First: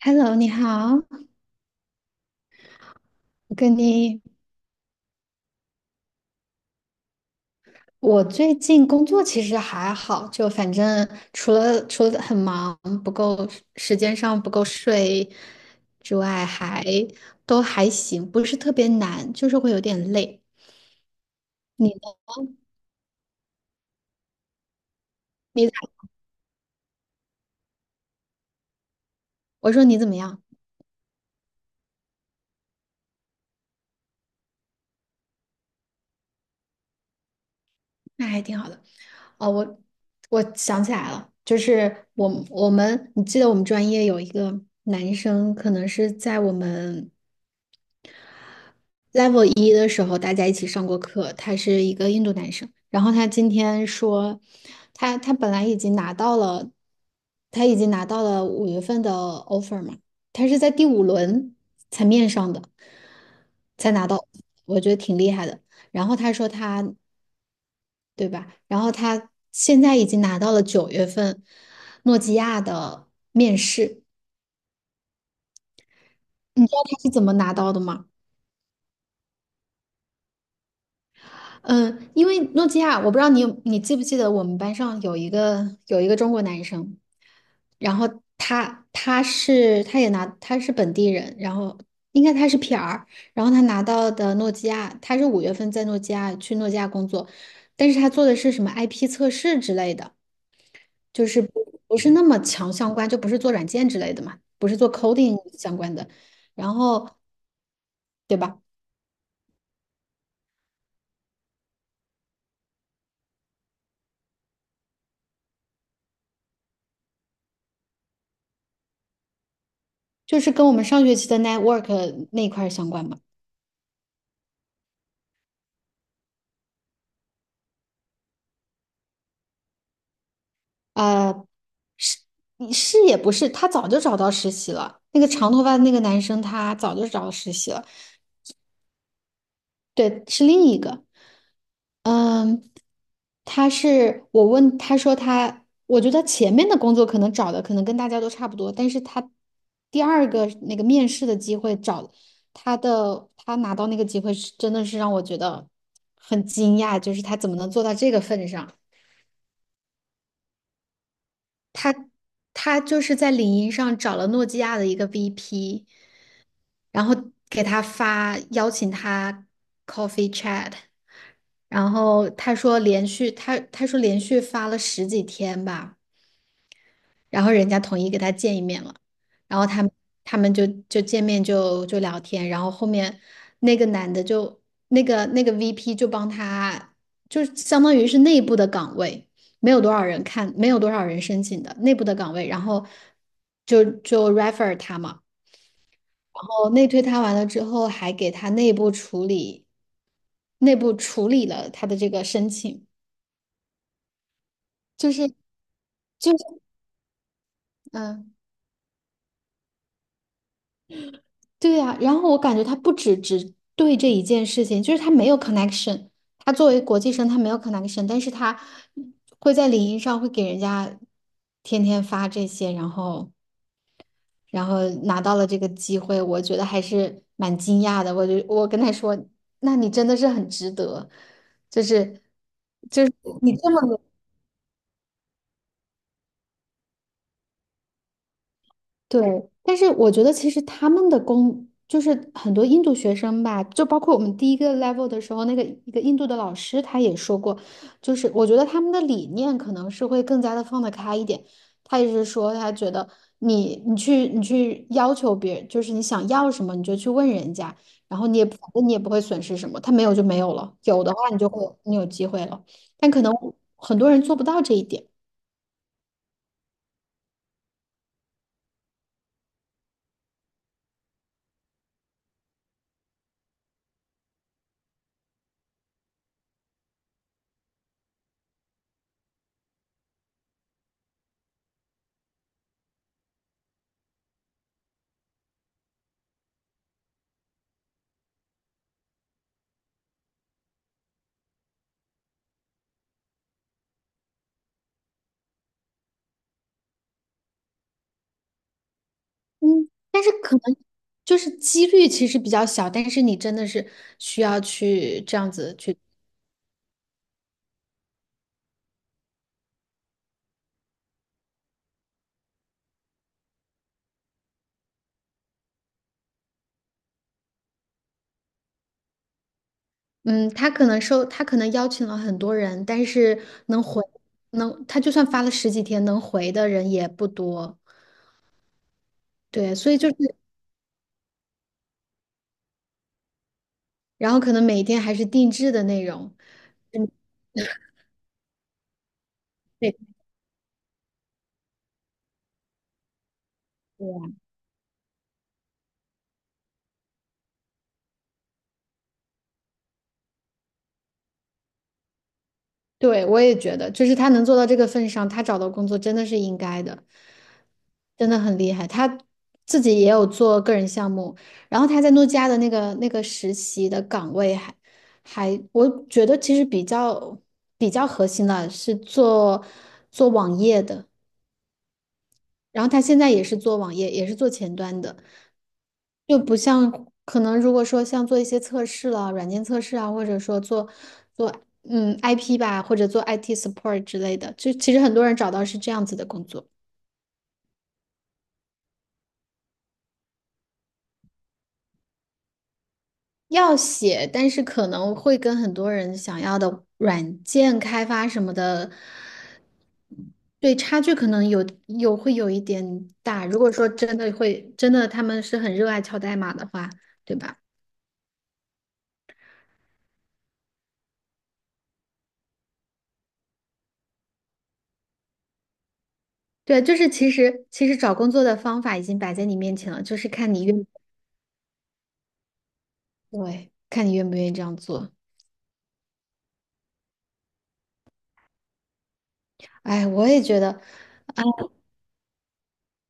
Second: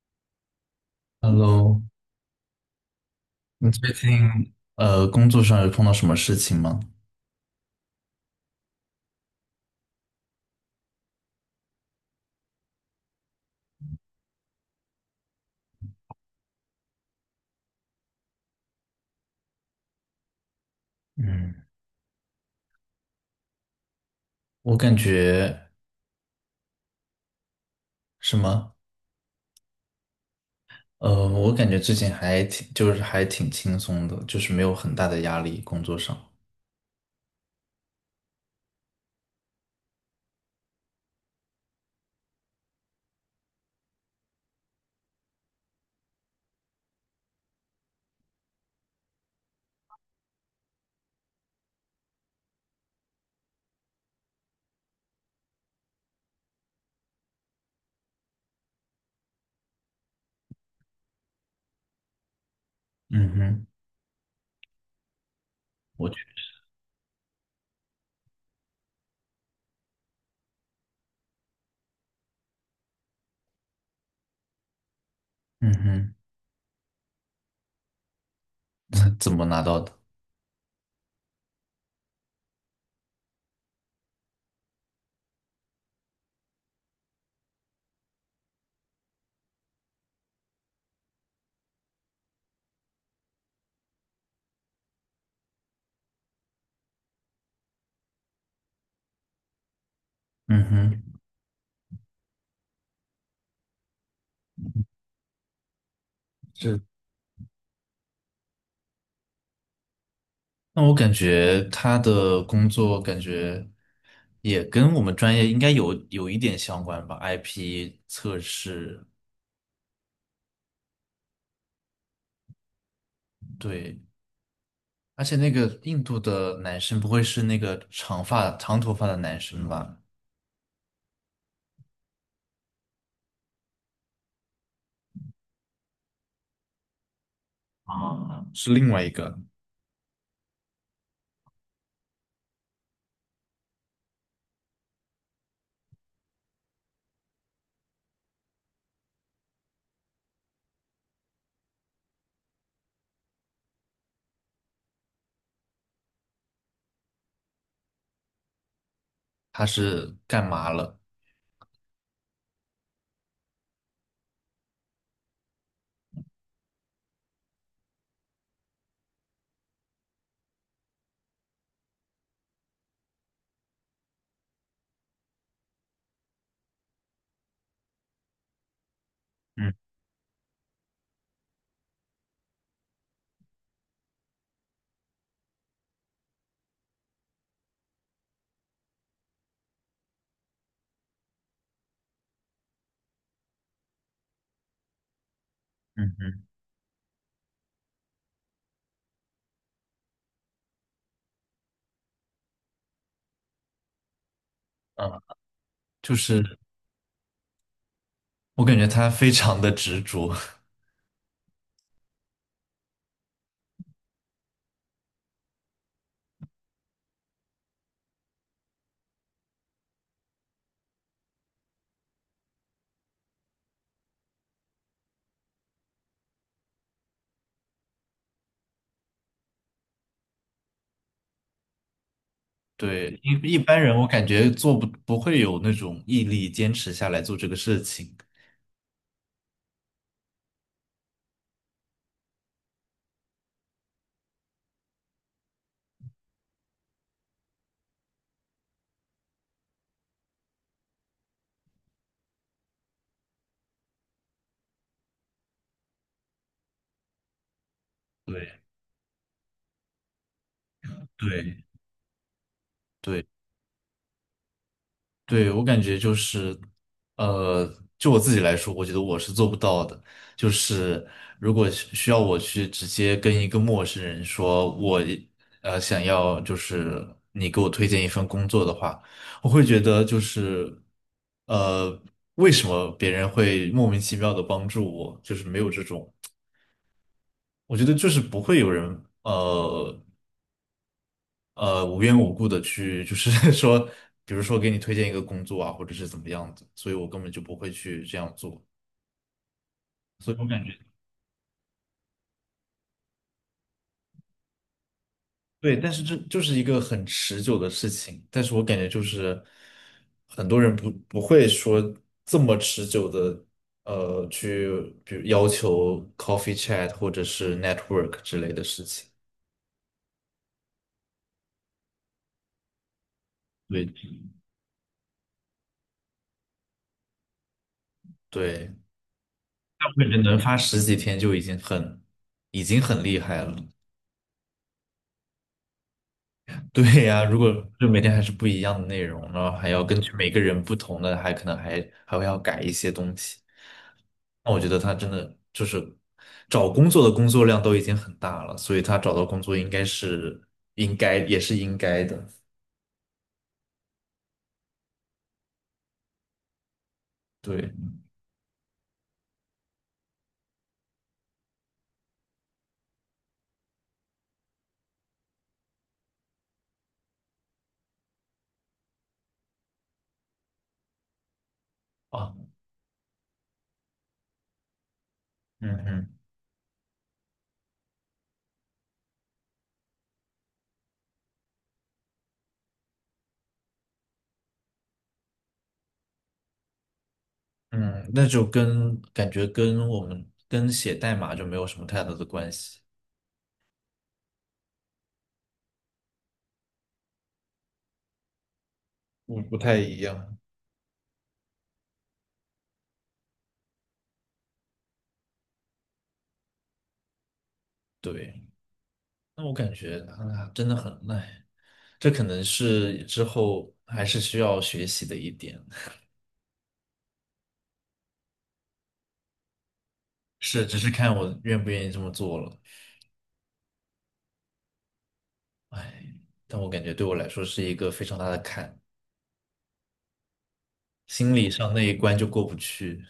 Hello，你好，Hello，我你跟最你，近工作上有碰到什么事情吗？我最近工作其实还好，就反正除了很忙，不够时间上不够睡之外，还都还行，不是特别难，就是会有点累。嗯，你呢？我感觉你，什么？我说你怎么样？我感觉最近还挺，就是还挺轻松的，就是没有很大的压力，工作上。那还挺好的。哦，我想起来了，就是我们，你记得我们专业有一个男生，可能是在我们level 一的时候，大家一起上过课，他是一个印度男生。然后他今天说，他本来已经拿到了，他已经拿到了五月份的 offer 嘛，他是在第五轮才面上的，嗯哼，才拿到，我觉得挺厉害的。然我觉，后他说他，对吧？然后他现在已经拿到了九月份诺基亚的面试。嗯哼，你知道他是怎么拿到的吗？怎么拿到的？嗯，因为诺基亚，我不知道你有你记不记得我们班上有一个中国男生，然后他他是他也拿他是本地人，然后应该他是 PR，然后他拿到的诺基亚，他是五月份在诺基亚去诺基亚工作，但是他做的是什么 IP 测试之类的，嗯哼，就是不是那么强相关，就不是做软件之类的嘛，不是做 coding 相关的，然是。后对吧？那我感觉他的工作感觉也跟我们专业应该有一点相关吧，IP 测试，就是跟我们上学期的 network 那一块儿相关吧。对。而且那个印度的男生不会是那个长头发的男生吧？呃，是是也不是，他早就找到实习了。那个长头发的那个男生，他早就找到实习了。啊，是另外一个，对，是另一个。嗯，他是我问他说他，我觉得前面的工作可能找的可能跟大家都差不多，但是他第二个那个面试的机会找他的，他拿到那个机会是真的是让我觉得很惊讶，就是他怎么能做到这个份上？他是干嘛了？他。他就是在领英上找了诺基亚的一个 VP，然后给他发邀请他 coffee chat。然后他说连续他他说连续发了十几天吧，然后人家统一给他见一面了，然后嗯他们，他们就见面就聊天，然后后面那个男的就那个 VP 就帮他，就相当于是内部的岗位，没有多少人看，没有多少人申请的内部的岗位，然后就 refer 他嘛，嗯嗯，然后内推他完了之后，还给他内部处理，内部处理了他的这个申请，就嗯，是就就是是嗯。我感觉他非常的执着，对呀，然后我感觉他不只对这一件事情，就是他没有 connection。他作为国际生，他没有 connection，但是他会在领英上会给人家天天发这些，然后然后拿到了这个机会，我觉得还是蛮惊讶的。我就我跟他说，那你真的是很值得，就是 就是对，一你一这般人么，我感觉做不不会有那种毅力坚持下来做这个事情。对，但是我觉得其实他们的工就是很多印度学生吧，就包括我们第一个 level 的时候，那个一个印度的老师他也说过，就是我觉得他们的理念可能是会更加的放得开一点。他也是说，他觉得你去要求别人，就是你想要什么你就去问人家，然后你也反对正你也不会损失什么，他没有就没有了，有的话你就对会你有机会了，但可对，能很多人做不到这一点。对，我感觉就是，呃，就我自己来说，我觉得我是做不到的。就是如果需要我去直接跟一个陌生人说我，想要就是你给我推荐一份工作的话，我会觉得就是，呃，为什么别人会莫名其妙的帮助我？就是没有这种，我觉得就是不会有人。无缘无故的去，就是 说，比如说给你推荐一个工作啊，或者是怎么样子，所以我根本就不会去这样做，嗯，但是所以我可感觉能就是几率其实比较小，但是你真的是需要去这样子对，但去。是这就是一个很持久的事情，但是我感觉就是很多人不会说这么持久的，去比如要求 coffee chat 或者是 network 之类的事情，嗯，他可能收，他可能邀请了很多人，但是能对回，能，他就算发了十几天，能回的人也不多，对，对，大所部以分就是，人能发十几天就已经很厉害了。然后可能每天还是定制的内容。对嗯，呀，如果就每天还是不一样的内容，然后还要对，根据每个人不同的，还可能还会要改一些东西。那我觉得他真的就是找工作的工作量都已经很大了，所以他找到工作应该也是应该的。对，我也觉得，就是他能做到这个份上，他找到工作真的是应该的，对真的很厉害。他自己也有做个人项目，然后他在诺基亚的那个实习的岗位还还，我觉得其实比较核心的是做做网页的。啊，然后他现在也是做网页，也是做前端的，嗯嗯就不像可能如果说像做一些测试了，软件测试啊，或者说做做嗯 IP 吧，或者做 IT support 之类的，就其实很多人找到是这样子的工作。嗯，那就跟感觉跟我们跟写代码就没有什么太大的关系，要写，但是可能会跟很多人想要的软件开发什么的，不太一样。对差距可能会有一点大。如果说真的会真的他们是很热爱敲代码的话，对吧？对。那我感觉啊，真的很累，这可能是之后还是需要学习的一点，对，就是其实找工作的方法已经摆在你面前了，就是 看你是，只愿，是看我愿不愿意这么做了。对，看你愿不愿意这样做。但我感觉对我来说是一个非常大的坎，哎，我也觉得，啊，心理上那一关就过不去。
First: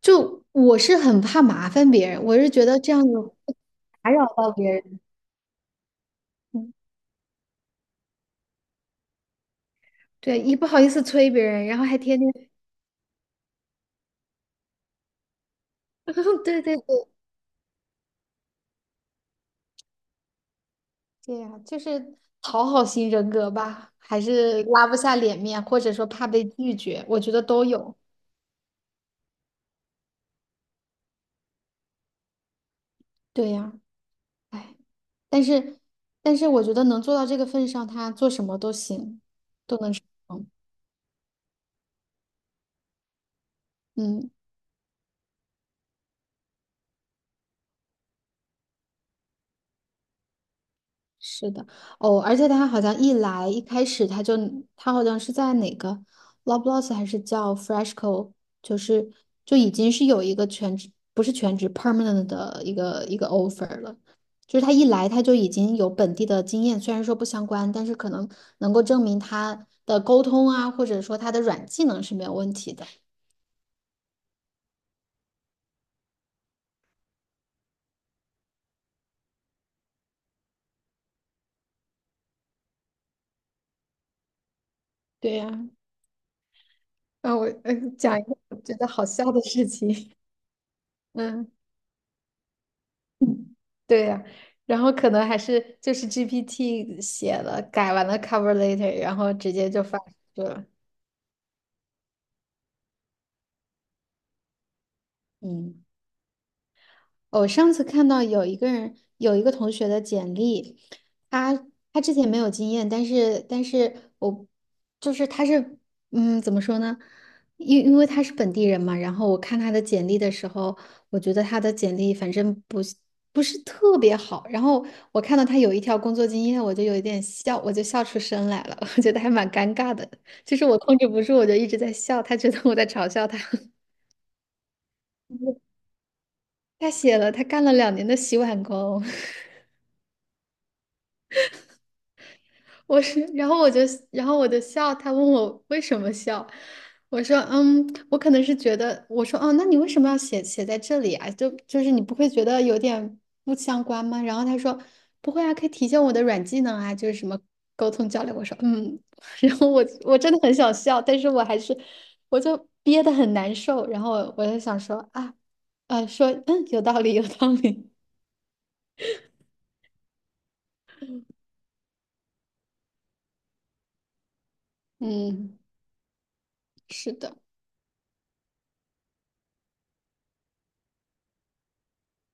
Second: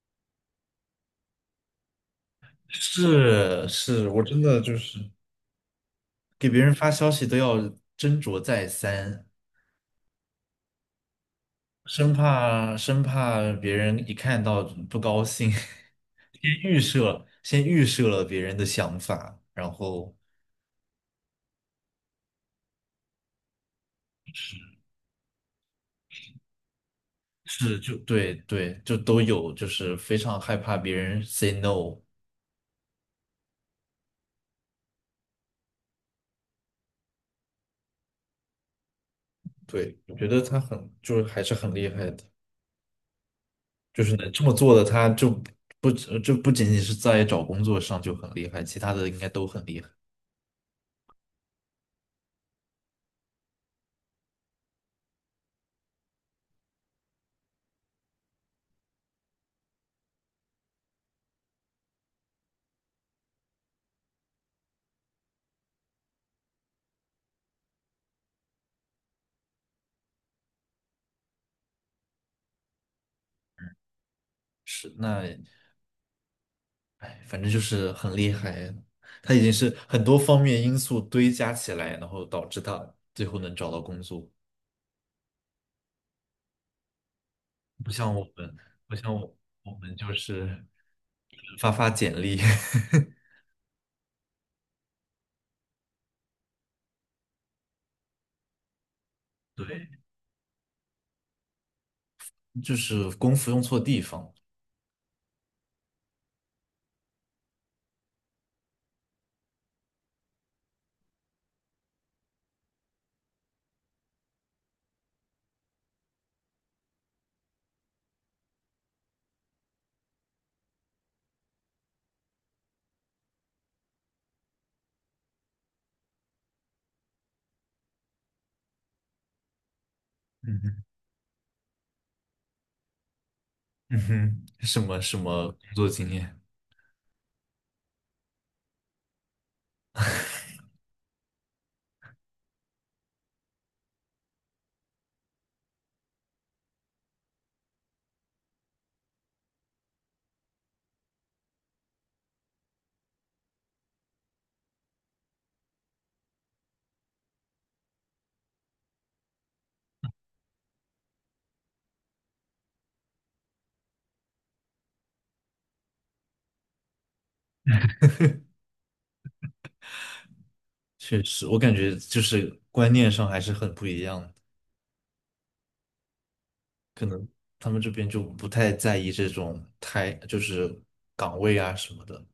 就我是很怕麻烦别人，我是觉得这样子是是，打我扰真到的别就是人。给别嗯，人发消息都要斟酌再三，对，一不好意思催别人，然后还生天天，怕生怕别人一看到不高兴，先对对预对，设先预设了别人的想法，然后。对呀，就是讨好型人格吧，还是拉不下脸面，或者说怕被拒绝，我觉得都是有。就对对，就都有，就是非常害怕别人 say no。对呀。哎，但是但是我觉得能做到这个份上，他做什么都行，都能对，成我觉得功。他很就是还是很厉害的，就是能嗯，这么做的，他就不只就不仅仅是在找工作上就很厉害，其他的应该都很厉害。是的。哦，而且他好像一开始他就他好像是在哪个 l o b l o s s 还是叫 Freshco，就是就已经是有一个不是全职 permanent 的一个 offer 了。就是他一来他就已经有本地的经验，虽然说不相关，但是可能能够证明他的沟通啊，或者说他的软技能是没有问题的。是，那哎，反正就是很厉害，他已经是很多方面因素堆加起来，然后导致他最后能找到工作，对呀。啊，我呃不像讲一我个们，我觉得不好像笑我的事我们就情。是嗯，发发简历。嗯，对呀、然后可能还是就是 GPT 写了，改完了 cover letter，然后直接就对。发出去了。就是功夫用错地方。嗯。我上次看到有一个人，有一个同学的简历，他他之前没有经验，但是我就是他是嗯怎么说呢？因为他是本地人嘛，然后我看他的简历的时候，我觉得他的简历反正不是特别好，然后我看到他有一条工作经验，我就有一点笑，我就笑出声来了，我觉得还蛮尴尬的，就嗯是我哼，控制不住，我就一直在笑，他觉得我在嘲笑他。嗯哼，什么工 作经验？他写了，他干了2年的洗碗工。我是，然后我就，然后我就笑，他问我为什么笑，我说，嗯，我可能是觉得，我说，哦，那你为什么要写写在这里啊？就就是你不会觉得有点不相关吗？然后他说，不会啊，可以体现我的软技能啊，就是什么沟通交流。我说，嗯，然后我真的很想笑，但是我还是，我就憋得很难受，然后我就想说，啊，呃，说，嗯，有道理，有道理。确实，我感觉就是观念上还是很不一样的，嗯，可是能的。他们这边就不太在意这种太就是岗位啊什么的，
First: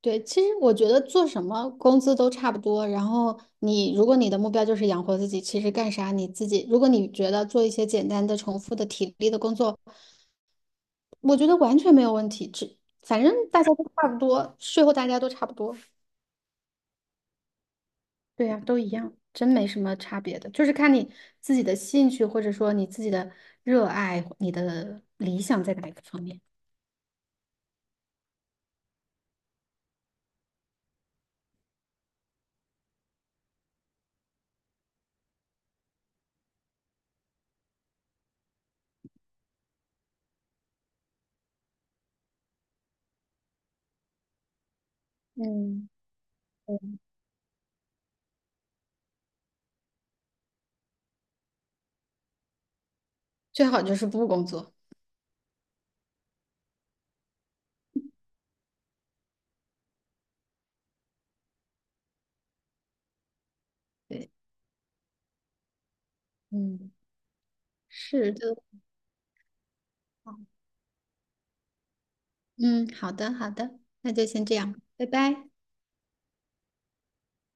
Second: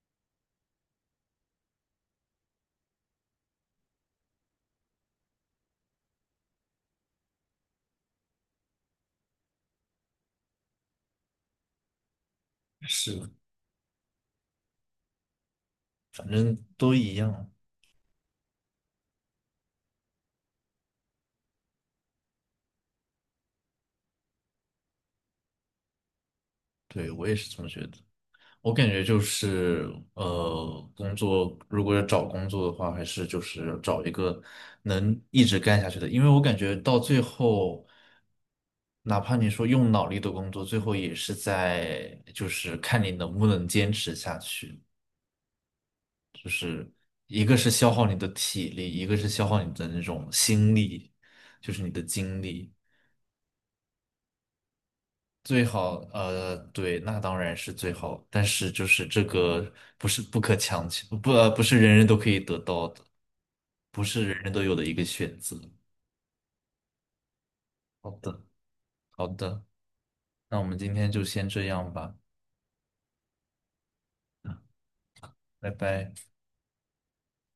对，其实我觉得做什么工资都差不多。然后你，如果你的目标就是养活自己，其实干啥你自己，如果你觉得做一些简单的、重复的体力的工作，我觉得完全没有问题。只反是。正大家都差不多，税后大家都差不多。反正都一样。对呀，都一样，真没什么差别的，就是看你自己的兴趣，或者说你自己的热爱，你的理想在哪一个方面。对，我也是这么觉得。我感觉就是，工作如果要找工作的话，还是就是找一个能一直干下去的，因为我感觉到最后，哪怕你说用脑力的工作，最后也是在就是看你能不能坚持下去。嗯，一个是消耗你的体力，一个是消耗你的那种心力，就是你的精力。最好就是不工作。最好，对，那当然是最好，但是就是这个不是不可强求，不，不是人人都可以得到的，不是对，人人都有的一个选择。嗯，好是的，的。好的，那我们今天就先这样吧，嗯，好的，好的，那就先这样，拜拜。拜拜。